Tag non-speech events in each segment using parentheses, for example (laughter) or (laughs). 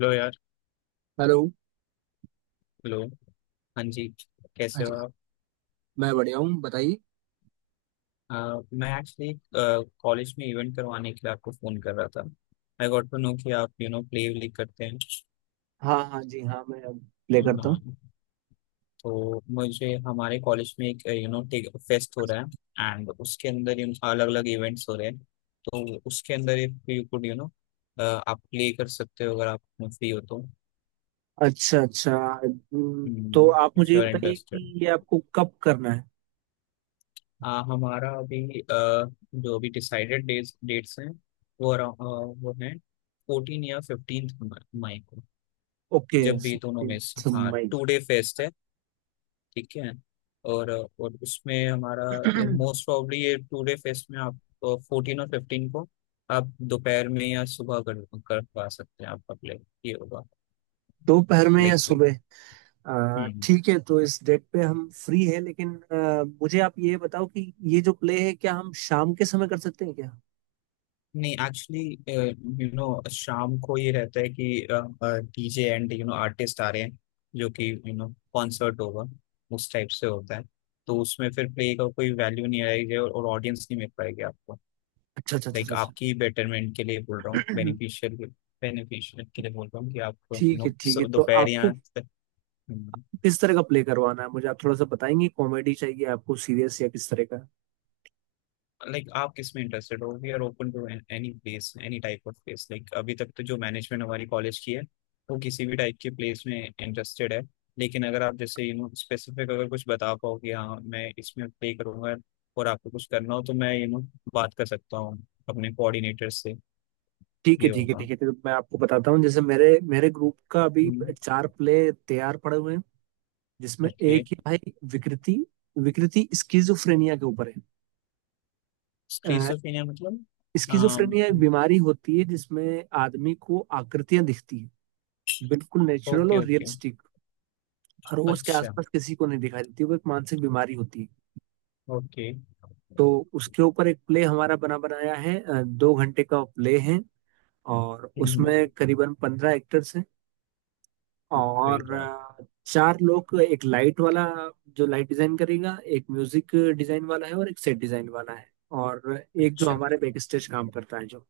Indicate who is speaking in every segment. Speaker 1: Hello यार।
Speaker 2: Hello.
Speaker 1: Hello. हाँ जी। कैसे हो
Speaker 2: अच्छा।
Speaker 1: आप?
Speaker 2: मैं बढ़िया हूँ, बताइए।
Speaker 1: अ, मैं एक्चुअली कॉलेज में इवेंट करवाने के लिए आपको फ़ोन कर रहा था। आई गॉट टू नो कि आप प्ले व्ले करते हैं।
Speaker 2: हाँ हाँ जी हाँ, मैं अब प्ले करता हूँ।
Speaker 1: हाँ। तो मुझे हमारे कॉलेज में एक फेस्ट हो रहा है एंड उसके अंदर अलग अलग इवेंट्स हो रहे हैं। तो उसके अंदर एक यू कुड आप प्ले कर सकते हो अगर आप फ्री हो तो,
Speaker 2: अच्छा अच्छा। हम्म, तो आप मुझे
Speaker 1: इफ
Speaker 2: ये
Speaker 1: यू आर
Speaker 2: बताइए
Speaker 1: इंटरेस्टेड।
Speaker 2: कि ये आपको कब करना है।
Speaker 1: हमारा अभी जो अभी डिसाइडेड डेट्स डेट्स हैं वो वो हैं फोर्टीन या फिफ्टींथ मई को।
Speaker 2: ओके
Speaker 1: जब भी दोनों में से,
Speaker 2: 15th
Speaker 1: हाँ,
Speaker 2: मई।
Speaker 1: टू डे फेस्ट है। ठीक है। और और उसमें हमारा
Speaker 2: (clears throat)
Speaker 1: मोस्ट प्रॉब्ली ये टू डे फेस्ट में आप फोर्टीन और फिफ्टीन को आप दोपहर में या सुबह कर पा सकते हैं आपका प्ले ये होगा।
Speaker 2: दोपहर में या
Speaker 1: लाइक।
Speaker 2: सुबह।
Speaker 1: हम्म।
Speaker 2: ठीक है, तो इस डेट पे हम फ्री है, लेकिन मुझे आप ये बताओ कि ये जो प्ले है क्या हम शाम के समय कर सकते हैं क्या।
Speaker 1: नहीं एक्चुअली यू नो शाम को ये रहता है कि डीजे एंड आर्टिस्ट आ रहे हैं जो कि कॉन्सर्ट होगा उस टाइप से होता है। तो उसमें फिर प्ले का कोई वैल्यू नहीं आएगी और ऑडियंस नहीं मिल पाएगी आपको।
Speaker 2: अच्छा अच्छा अच्छा
Speaker 1: लाइक
Speaker 2: अच्छा अच्छा।
Speaker 1: आपकी बेटरमेंट के लिए बोल रहा हूँ,
Speaker 2: (clears throat)
Speaker 1: बेनिफिशियल बेनिफिशियल के लिए बोल रहा हूँ कि आप
Speaker 2: ठीक है ठीक है, तो
Speaker 1: दोपहर
Speaker 2: आपको
Speaker 1: या।
Speaker 2: किस तरह का प्ले करवाना है, मुझे आप थोड़ा सा बताएंगे। कॉमेडी चाहिए आपको, सीरियस, या किस तरह का।
Speaker 1: लाइक आप किस में इंटरेस्टेड हो? We are open to any place any type of place. Like अभी तक तो जो मैनेजमेंट हमारी कॉलेज की है वो किसी भी टाइप के प्लेस में इंटरेस्टेड है। लेकिन अगर आप जैसे स्पेसिफिक अगर कुछ बता पाओ कि हाँ मैं इसमें प्ले करूंगा और आपको कुछ करना हो तो मैं बात कर सकता हूँ अपने कोऑर्डिनेटर से।
Speaker 2: ठीक है
Speaker 1: ये
Speaker 2: ठीक है
Speaker 1: होगा।
Speaker 2: ठीक है, तो मैं आपको बताता हूँ। जैसे मेरे मेरे ग्रुप का अभी चार प्ले तैयार पड़े हुए हैं, जिसमें
Speaker 1: ओके।
Speaker 2: एक ही भाई विकृति। विकृति स्किजोफ्रेनिया के ऊपर है।
Speaker 1: स्किज़ोफ्रेनिया मतलब?
Speaker 2: स्किजोफ्रेनिया एक बीमारी होती है जिसमें आदमी को आकृतियां दिखती है, बिल्कुल नेचुरल
Speaker 1: ओके
Speaker 2: और
Speaker 1: ओके।
Speaker 2: रियलिस्टिक। रोज के
Speaker 1: अच्छा।
Speaker 2: आसपास किसी को नहीं दिखाई देती, वो एक मानसिक बीमारी होती है।
Speaker 1: ओके।
Speaker 2: तो उसके ऊपर एक प्ले हमारा बना बनाया है, दो घंटे का प्ले है और उसमें करीबन पंद्रह एक्टर्स हैं
Speaker 1: ग्रेट।
Speaker 2: और चार लोग। एक लाइट वाला जो लाइट डिजाइन करेगा, एक म्यूजिक डिजाइन वाला है, और एक सेट डिजाइन वाला है और एक जो
Speaker 1: अच्छा।
Speaker 2: हमारे बैक स्टेज काम करता है जो।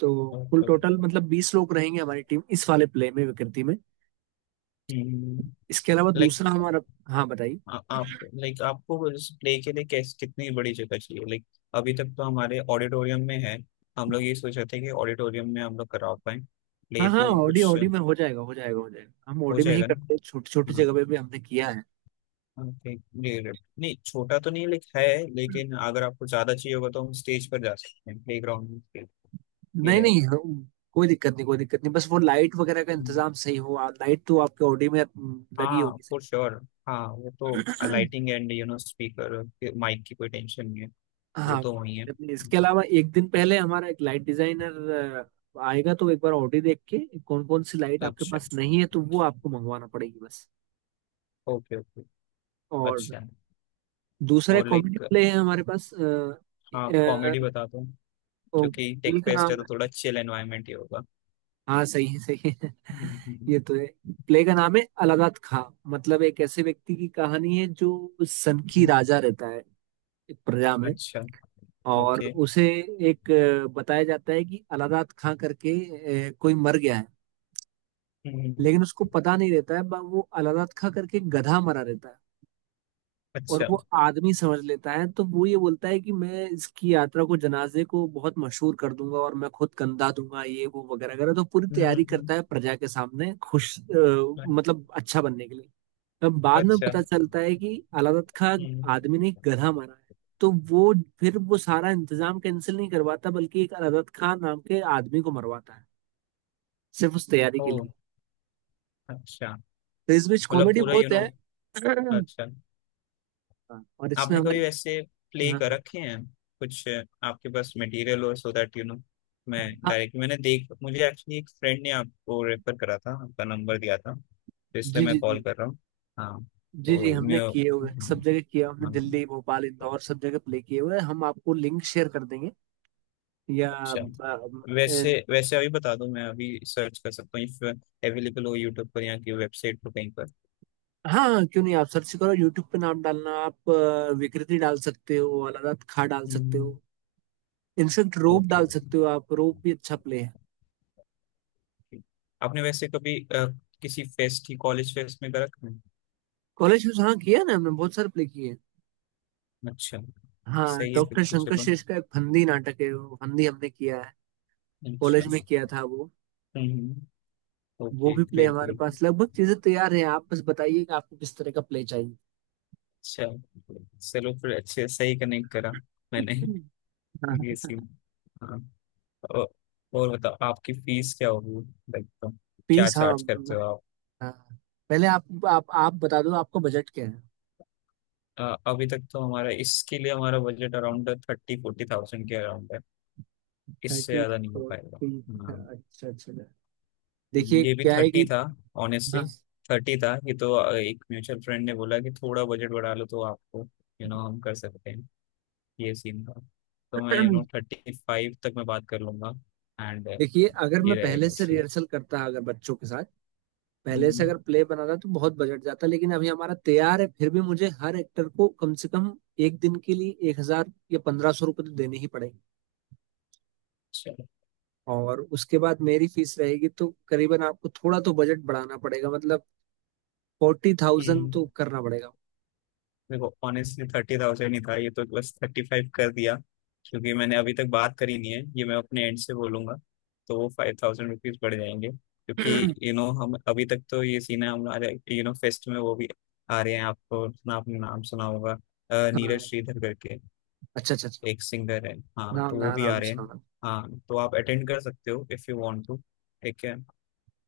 Speaker 2: तो कुल
Speaker 1: ओके।
Speaker 2: टोटल मतलब बीस लोग रहेंगे हमारी टीम, इस वाले प्ले में, विकृति में। इसके अलावा
Speaker 1: लाइक
Speaker 2: दूसरा हमारा। हाँ बताइए।
Speaker 1: आप लाइक आपको इस प्ले के लिए कैस कितनी बड़ी जगह चाहिए? लाइक अभी तक तो हमारे ऑडिटोरियम में है। हम लोग ये सोच रहे थे कि ऑडिटोरियम में हम लोग करा पाए
Speaker 2: हाँ
Speaker 1: प्ले
Speaker 2: हाँ,
Speaker 1: तो
Speaker 2: ऑडी
Speaker 1: कुछ
Speaker 2: ऑडी में हो जाएगा, हो जाएगा हो जाएगा। हम
Speaker 1: हो
Speaker 2: ऑडी में ही
Speaker 1: जाएगा ना?
Speaker 2: करते हैं, छोटी छोटी
Speaker 1: हाँ।
Speaker 2: जगह पे भी हमने किया है।
Speaker 1: हाँ, ठीक ये रहे। नहीं छोटा तो नहीं लाइक है,
Speaker 2: हम्म।
Speaker 1: लेकिन अगर आपको ज्यादा चाहिए होगा तो हम स्टेज पर जा सकते हैं, प्ले ग्राउंड में खेल- ये
Speaker 2: नहीं नहीं,
Speaker 1: रहेगा।
Speaker 2: कोई दिक्कत नहीं, कोई दिक्कत नहीं। बस वो लाइट वगैरह का
Speaker 1: हम्म,
Speaker 2: इंतजाम सही हो। लाइट तो आपके ऑडी में लगी
Speaker 1: हाँ
Speaker 2: होगी।
Speaker 1: For sure. हाँ वो तो
Speaker 2: सही।
Speaker 1: लाइटिंग एंड स्पीकर माइक की कोई टेंशन नहीं है। वो
Speaker 2: हाँ,
Speaker 1: तो वही है
Speaker 2: करनी है। इसके
Speaker 1: हाँ।
Speaker 2: अलावा एक दिन पहले हमारा एक लाइट डिजाइनर आएगा, तो एक बार ऑडी देख के कौन कौन सी लाइट आपके
Speaker 1: अच्छा
Speaker 2: पास नहीं है, तो वो आपको मंगवाना पड़ेगी बस।
Speaker 1: Okay okay.
Speaker 2: और
Speaker 1: अच्छा।
Speaker 2: दूसरा
Speaker 1: और
Speaker 2: कॉमेडी
Speaker 1: लाइक,
Speaker 2: प्ले है हमारे पास।
Speaker 1: हाँ
Speaker 2: अ,
Speaker 1: कॉमेडी बता दो
Speaker 2: ओ,
Speaker 1: क्योंकि टेक
Speaker 2: प्ले का
Speaker 1: फेस्ट
Speaker 2: नाम
Speaker 1: है तो
Speaker 2: है।
Speaker 1: थोड़ा चिल एनवायरनमेंट ही होगा।
Speaker 2: हाँ सही है सही है। (laughs)
Speaker 1: हम्म, हम्म,
Speaker 2: ये तो है। प्ले का नाम है अलादात खां। मतलब एक ऐसे व्यक्ति की कहानी है जो सन की
Speaker 1: हम्म।
Speaker 2: राजा रहता है एक प्रजा में,
Speaker 1: अच्छा।
Speaker 2: और
Speaker 1: ओके।
Speaker 2: उसे एक बताया जाता है कि अलादात खां करके कोई मर गया है।
Speaker 1: हम्म।
Speaker 2: लेकिन उसको पता नहीं रहता है, वो अलादत खा करके गधा मरा रहता है। और
Speaker 1: अच्छा।
Speaker 2: वो आदमी समझ लेता है, तो वो ये बोलता है कि मैं इसकी यात्रा को, जनाजे को बहुत मशहूर कर दूंगा, और मैं खुद कंधा दूंगा, ये वो वगैरह वगैरह। तो पूरी तैयारी
Speaker 1: हम्म।
Speaker 2: करता है प्रजा के सामने खुश, मतलब अच्छा बनने के लिए। तब बाद में
Speaker 1: अच्छा।
Speaker 2: पता चलता है कि अलादत खां
Speaker 1: हम्म।
Speaker 2: आदमी ने गधा मारा है। तो वो फिर वो सारा इंतजाम कैंसिल नहीं करवाता, बल्कि एक अलादत खां नाम के आदमी को मरवाता है, सिर्फ उस तैयारी के
Speaker 1: ओ,
Speaker 2: लिए।
Speaker 1: अच्छा।
Speaker 2: तो इस बीच
Speaker 1: मतलब
Speaker 2: कॉमेडी
Speaker 1: पूरा
Speaker 2: बहुत है। (clears throat)
Speaker 1: अच्छा,
Speaker 2: हाँ, और इसमें
Speaker 1: आपने
Speaker 2: हमारे।
Speaker 1: कभी वैसे प्ले
Speaker 2: हाँ
Speaker 1: कर
Speaker 2: हाँ।
Speaker 1: रखे हैं कुछ? आपके पास मटेरियल हो सो दैट मैं
Speaker 2: हाँ,
Speaker 1: डायरेक्ट मैंने देख, मुझे एक्चुअली एक फ्रेंड ने आपको रेफर करा था, आपका नंबर दिया था तो इसलिए
Speaker 2: जी जी
Speaker 1: मैं कॉल
Speaker 2: जी।
Speaker 1: कर रहा हूँ। हाँ
Speaker 2: जी जी,
Speaker 1: तो मैं,
Speaker 2: हमने किए हुए हैं,
Speaker 1: हाँ,
Speaker 2: सब जगह किया हमने,
Speaker 1: हाँ,
Speaker 2: दिल्ली भोपाल इंदौर सब जगह प्ले किए हुए हैं हम। आपको लिंक
Speaker 1: अच्छा।
Speaker 2: शेयर कर देंगे, या अ,
Speaker 1: वैसे वैसे अभी बता दो, मैं अभी सर्च कर सकता हूँ इफ अवेलेबल हो यूट्यूब पर या की वेबसाइट पर कहीं पर।
Speaker 2: हाँ हाँ, क्यों नहीं। आप सर्च करो यूट्यूब पे, नाम डालना आप, विकृति डाल सकते हो, अलारात खा डाल सकते हो।
Speaker 1: हम्म।
Speaker 2: इनफेक्ट रोप
Speaker 1: ओके
Speaker 2: डाल
Speaker 1: ओके।
Speaker 2: सकते हो, आप रोप भी अच्छा प्ले है।
Speaker 1: आपने वैसे कभी किसी फेस्ट ही कॉलेज फेस्ट में कर रखा है?
Speaker 2: कॉलेज में, हाँ किया है ना, हमने बहुत सारे प्ले किए हैं।
Speaker 1: अच्छा।
Speaker 2: हाँ,
Speaker 1: सही है फिर
Speaker 2: डॉक्टर
Speaker 1: तो,
Speaker 2: शंकर
Speaker 1: चलो।
Speaker 2: शेष का एक फंदी नाटक है, वो फंदी हमने किया है
Speaker 1: अच्छा।
Speaker 2: कॉलेज में, किया था वो।
Speaker 1: हम्म।
Speaker 2: वो
Speaker 1: ओके
Speaker 2: भी प्ले
Speaker 1: ग्रेट
Speaker 2: हमारे पास
Speaker 1: ग्रेट।
Speaker 2: लगभग चीजें तैयार हैं। आप बस बताइए कि आपको किस तरह का प्ले चाहिए।
Speaker 1: अच्छा। चलो फिर अच्छे सही कनेक्ट करा मैंने, ये
Speaker 2: हाँ,
Speaker 1: सीन। हाँ। और, और बताओ आपकी फीस क्या होगी? लाइक क्या
Speaker 2: पीस, हाँ
Speaker 1: चार्ज करते
Speaker 2: मैं,
Speaker 1: हो आप?
Speaker 2: हाँ, पहले आप बता दो, आपका बजट क्या है।
Speaker 1: अभी तक तो हमारा इसके लिए हमारा budget around thirty forty thousand के अराउंड है, इससे
Speaker 2: थर्टी
Speaker 1: ज्यादा नहीं हो पाएगा।
Speaker 2: फोर्टी।
Speaker 1: हाँ।
Speaker 2: अच्छा अच्छा। देखिए
Speaker 1: ये भी
Speaker 2: क्या है कि,
Speaker 1: थर्टी था ऑनेस्टली,
Speaker 2: हाँ,
Speaker 1: थर्टी था ये तो। एक म्यूचुअल फ्रेंड ने बोला कि थोड़ा बजट बढ़ा लो तो आपको हम कर सकते हैं ये सीन था। तो मैं थर्टी फाइव तक मैं बात कर लूंगा एंड,
Speaker 2: देखिए अगर
Speaker 1: ये
Speaker 2: मैं पहले
Speaker 1: रहेगा
Speaker 2: से
Speaker 1: सीन।
Speaker 2: रिहर्सल करता, अगर बच्चों के साथ पहले से
Speaker 1: हम्म।
Speaker 2: अगर प्ले बनाता तो बहुत बजट जाता। लेकिन अभी हमारा तैयार है, फिर भी मुझे हर एक्टर को कम से कम एक दिन के लिए एक हजार या पंद्रह सौ रुपये तो देने ही पड़ेंगे।
Speaker 1: चलो।
Speaker 2: और उसके बाद मेरी फीस रहेगी, तो करीबन आपको थोड़ा तो बजट बढ़ाना पड़ेगा, मतलब फोर्टी थाउजेंड
Speaker 1: हम्म।
Speaker 2: तो करना पड़ेगा।
Speaker 1: देखो ऑनेस्टली थर्टी थाउजेंड ही था ये तो, बस थर्टी फाइव कर दिया क्योंकि मैंने अभी तक बात करी नहीं है, ये मैं अपने एंड से बोलूंगा तो वो फाइव थाउजेंड रुपीज बढ़ जाएंगे क्योंकि
Speaker 2: (clears throat)
Speaker 1: हम अभी तक तो ये सीन है हमारे फेस्ट में वो भी आ रहे हैं, आपको ना आपने नाम सुना होगा,
Speaker 2: हाँ,
Speaker 1: नीरज श्रीधर करके
Speaker 2: अच्छा अच्छा अच्छा।
Speaker 1: एक सिंगर है। हाँ तो
Speaker 2: नाम,
Speaker 1: वो
Speaker 2: हाँ
Speaker 1: भी आ
Speaker 2: नाम
Speaker 1: रहे हैं,
Speaker 2: सुना।
Speaker 1: हाँ तो आप अटेंड कर सकते हो इफ यू वांट टू। ठीक है।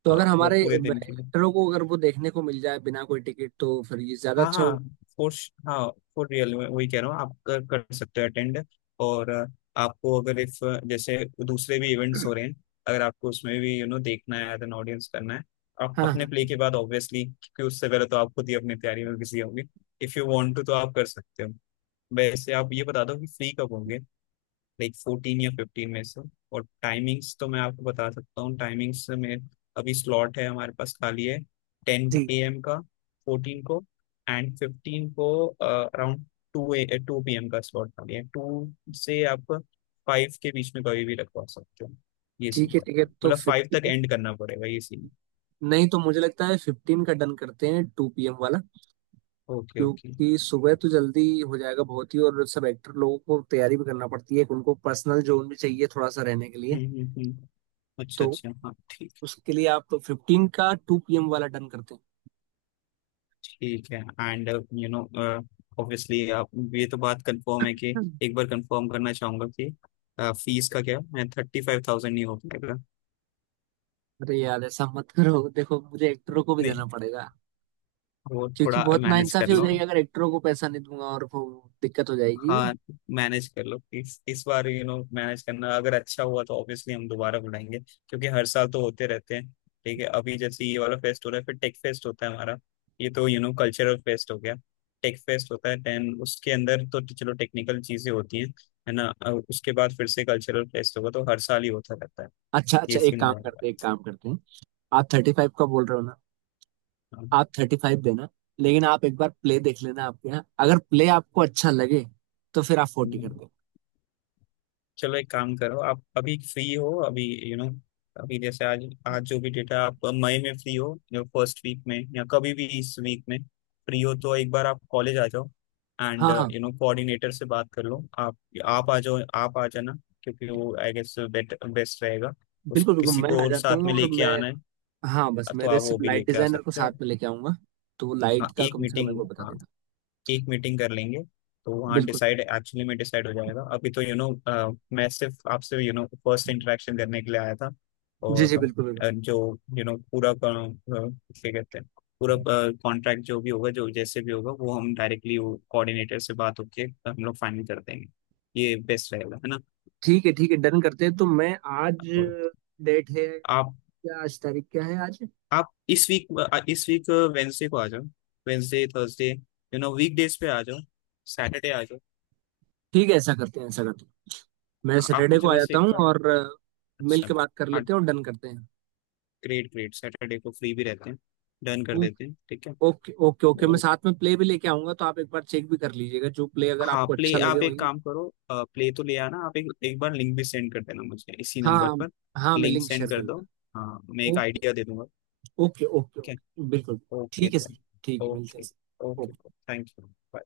Speaker 2: तो
Speaker 1: हाँ
Speaker 2: अगर
Speaker 1: वो
Speaker 2: हमारे
Speaker 1: पूरे दिन के लिए,
Speaker 2: एक्टरों को अगर वो देखने को मिल जाए बिना कोई टिकट, तो फिर ये ज्यादा
Speaker 1: हाँ
Speaker 2: अच्छा
Speaker 1: हाँ,
Speaker 2: हो।
Speaker 1: फॉर, हाँ फॉर रियल में वही कह रहा हूँ आप कर सकते हो अटेंड। और आपको अगर इफ जैसे दूसरे भी इवेंट्स हो
Speaker 2: (clears throat)
Speaker 1: रहे हैं अगर आपको उसमें भी देखना है एज एन ऑडियंस करना है आप
Speaker 2: हाँ
Speaker 1: अपने
Speaker 2: हाँ
Speaker 1: प्ले के बाद ऑब्वियसली क्योंकि उससे पहले तो आप खुद ही अपनी तैयारी में बिजी होंगे। इफ यू वांट टू तो आप कर सकते हो। वैसे आप ये बता दो कि फ्री कब होंगे लाइक फोर्टीन या फिफ्टीन में से। और टाइमिंग्स तो मैं आपको बता सकता हूँ, टाइमिंग्स में अभी स्लॉट है हमारे पास खाली है टेन
Speaker 2: जी।
Speaker 1: ए एम का फोर्टीन को एंड फिफ्टीन को around two A two P M का स्लॉट खाली है। टू से आप फाइव के बीच में कभी भी रखवा सकते हो, ये
Speaker 2: ठीक
Speaker 1: सीन
Speaker 2: है,
Speaker 1: पड़ता है,
Speaker 2: टिकट तो
Speaker 1: मतलब फाइव तक
Speaker 2: फिफ्टीन,
Speaker 1: एंड करना पड़ेगा ये सीन।
Speaker 2: नहीं तो मुझे लगता है फिफ्टीन का डन करते हैं, टू पीएम वाला।
Speaker 1: Okay okay.
Speaker 2: क्योंकि सुबह तो जल्दी हो जाएगा बहुत ही, और सब एक्टर लोगों को तैयारी भी करना पड़ती है, उनको पर्सनल जोन भी चाहिए थोड़ा सा रहने के लिए।
Speaker 1: हम्म। अच्छा
Speaker 2: तो
Speaker 1: अच्छा हाँ ठीक।
Speaker 2: उसके लिए आप, तो फिफ्टीन का टू पीएम वाला डन करते हैं।
Speaker 1: ठीक है एंड यू नो ऑब्वियसली आप, ये तो बात कंफर्म है कि,
Speaker 2: हम्म।
Speaker 1: एक बार कंफर्म करना चाहूंगा कि फीस का क्या? मैं थर्टी फाइव थाउजेंड, नहीं हो पाएगा?
Speaker 2: अरे यार, ऐसा मत करो, देखो मुझे एक्टरों को भी
Speaker 1: नहीं
Speaker 2: देना पड़ेगा,
Speaker 1: वो
Speaker 2: क्योंकि
Speaker 1: थोड़ा
Speaker 2: बहुत
Speaker 1: मैनेज कर
Speaker 2: नाइंसाफी हो
Speaker 1: लो।
Speaker 2: जाएगी अगर एक्टरों को पैसा नहीं दूंगा, और वो दिक्कत हो जाएगी।
Speaker 1: हाँ मैनेज कर लो इस बार, मैनेज करना अगर अच्छा हुआ तो ऑब्वियसली हम दोबारा बुलाएंगे क्योंकि हर साल तो होते रहते हैं। ठीक है, अभी जैसे ये वाला फेस्ट हो रहा है फिर टेक फेस्ट होता है हमारा, ये तो कल्चरल फेस्ट हो गया, टेक फेस्ट होता है देन उसके अंदर तो चलो टेक्निकल चीजें होती हैं है ना, और उसके बाद फिर से कल्चरल फेस्ट होगा तो हर साल ही होता रहता है,
Speaker 2: अच्छा अच्छा,
Speaker 1: ये
Speaker 2: एक
Speaker 1: सीन
Speaker 2: काम
Speaker 1: रहेगा।
Speaker 2: करते हैं, एक काम करते हैं। आप थर्टी फाइव का बोल रहे हो ना, आप थर्टी फाइव देना, लेकिन आप एक बार प्ले देख लेना। आपके यहाँ अगर प्ले आपको अच्छा लगे, तो फिर आप फोर्टी कर
Speaker 1: हाँ।
Speaker 2: दो।
Speaker 1: चलो एक काम करो आप अभी फ्री हो अभी, यू you नो know, अभी जैसे आज आज जो भी डेटा आप मई में फ्री हो या फर्स्ट वीक में या कभी भी इस वीक में फ्री हो तो एक बार आप कॉलेज आ जाओ एंड
Speaker 2: हाँ हाँ,
Speaker 1: कोऑर्डिनेटर से बात कर लो। आप आ जाओ, आप आ जाना क्योंकि वो आई गेस बेट बेस्ट रहेगा। उस
Speaker 2: बिल्कुल बिल्कुल,
Speaker 1: किसी
Speaker 2: मैं
Speaker 1: को
Speaker 2: आ
Speaker 1: और
Speaker 2: जाता
Speaker 1: साथ में
Speaker 2: हूँ। और
Speaker 1: लेके
Speaker 2: मैं,
Speaker 1: आना है
Speaker 2: हाँ, बस
Speaker 1: तो
Speaker 2: मेरे
Speaker 1: आप वो
Speaker 2: सिर्फ
Speaker 1: भी
Speaker 2: लाइट
Speaker 1: लेके आ
Speaker 2: डिजाइनर को
Speaker 1: सकते हो।
Speaker 2: साथ में लेके आऊंगा, तो लाइट
Speaker 1: हाँ
Speaker 2: का
Speaker 1: एक
Speaker 2: कम से कम एक
Speaker 1: मीटिंग,
Speaker 2: बार बता
Speaker 1: हाँ
Speaker 2: देना।
Speaker 1: एक मीटिंग कर लेंगे तो वहाँ
Speaker 2: बिल्कुल,
Speaker 1: डिसाइड एक्चुअली में डिसाइड हो जाएगा अभी तो, यू you नो मैं सिर्फ आपसे फर्स्ट इंटरेक्शन करने के लिए आया था।
Speaker 2: जी जी,
Speaker 1: और
Speaker 2: बिल्कुल बिल्कुल।
Speaker 1: जो यू you नो पूरा क्या कहते हैं, पूरा कॉन्ट्रैक्ट जो भी होगा, जो जैसे भी होगा वो हम डायरेक्टली वो कोऑर्डिनेटर से बात होके हम लोग फाइनल कर देंगे, ये बेस्ट रहेगा है ना।
Speaker 2: ठीक है ठीक है, डन करते हैं। तो मैं आज,
Speaker 1: और
Speaker 2: डेट है
Speaker 1: आप
Speaker 2: क्या, आज तारीख क्या है आज।
Speaker 1: आप इस वीक, इस वीक वेंसडे को आ जाओ, वेंसडे थर्सडे वीक डेज पे आ जाओ, सैटरडे आ जाओ।
Speaker 2: ठीक है, ऐसा करते हैं, ऐसा करते हैं, मैं
Speaker 1: आप
Speaker 2: सैटरडे को
Speaker 1: मुझे
Speaker 2: आ
Speaker 1: बस
Speaker 2: जाता
Speaker 1: एक
Speaker 2: हूँ
Speaker 1: बार,
Speaker 2: और मिल
Speaker 1: अच्छा,
Speaker 2: के बात कर
Speaker 1: हाँ,
Speaker 2: लेते हैं और डन करते हैं।
Speaker 1: ग्रेट ग्रेट, सैटरडे को फ्री भी रहते हैं, डन कर
Speaker 2: ओ-
Speaker 1: देते हैं ठीक है?
Speaker 2: ओके ओके ओके, मैं
Speaker 1: तो
Speaker 2: साथ में प्ले भी लेके आऊंगा, तो आप एक बार चेक भी कर लीजिएगा, जो प्ले अगर
Speaker 1: हाँ
Speaker 2: आपको
Speaker 1: प्ले,
Speaker 2: अच्छा लगे
Speaker 1: आप एक
Speaker 2: वही।
Speaker 1: काम करो प्ले तो ले आना, आप एक एक बार लिंक भी सेंड कर देना मुझे इसी नंबर
Speaker 2: हाँ
Speaker 1: पर,
Speaker 2: हाँ, मैं
Speaker 1: लिंक
Speaker 2: लिंक
Speaker 1: सेंड
Speaker 2: शेयर कर
Speaker 1: कर दो,
Speaker 2: दूंगा।
Speaker 1: हाँ मैं एक
Speaker 2: ओके
Speaker 1: आइडिया दे दूंगा।
Speaker 2: ओके ओके
Speaker 1: ठीक
Speaker 2: ओके बिल्कुल।
Speaker 1: है। ओके
Speaker 2: ठीक है
Speaker 1: तो,
Speaker 2: सर, ठीक है मिलते हैं
Speaker 1: okay,
Speaker 2: sir.
Speaker 1: Okay
Speaker 2: okay.
Speaker 1: Thank you.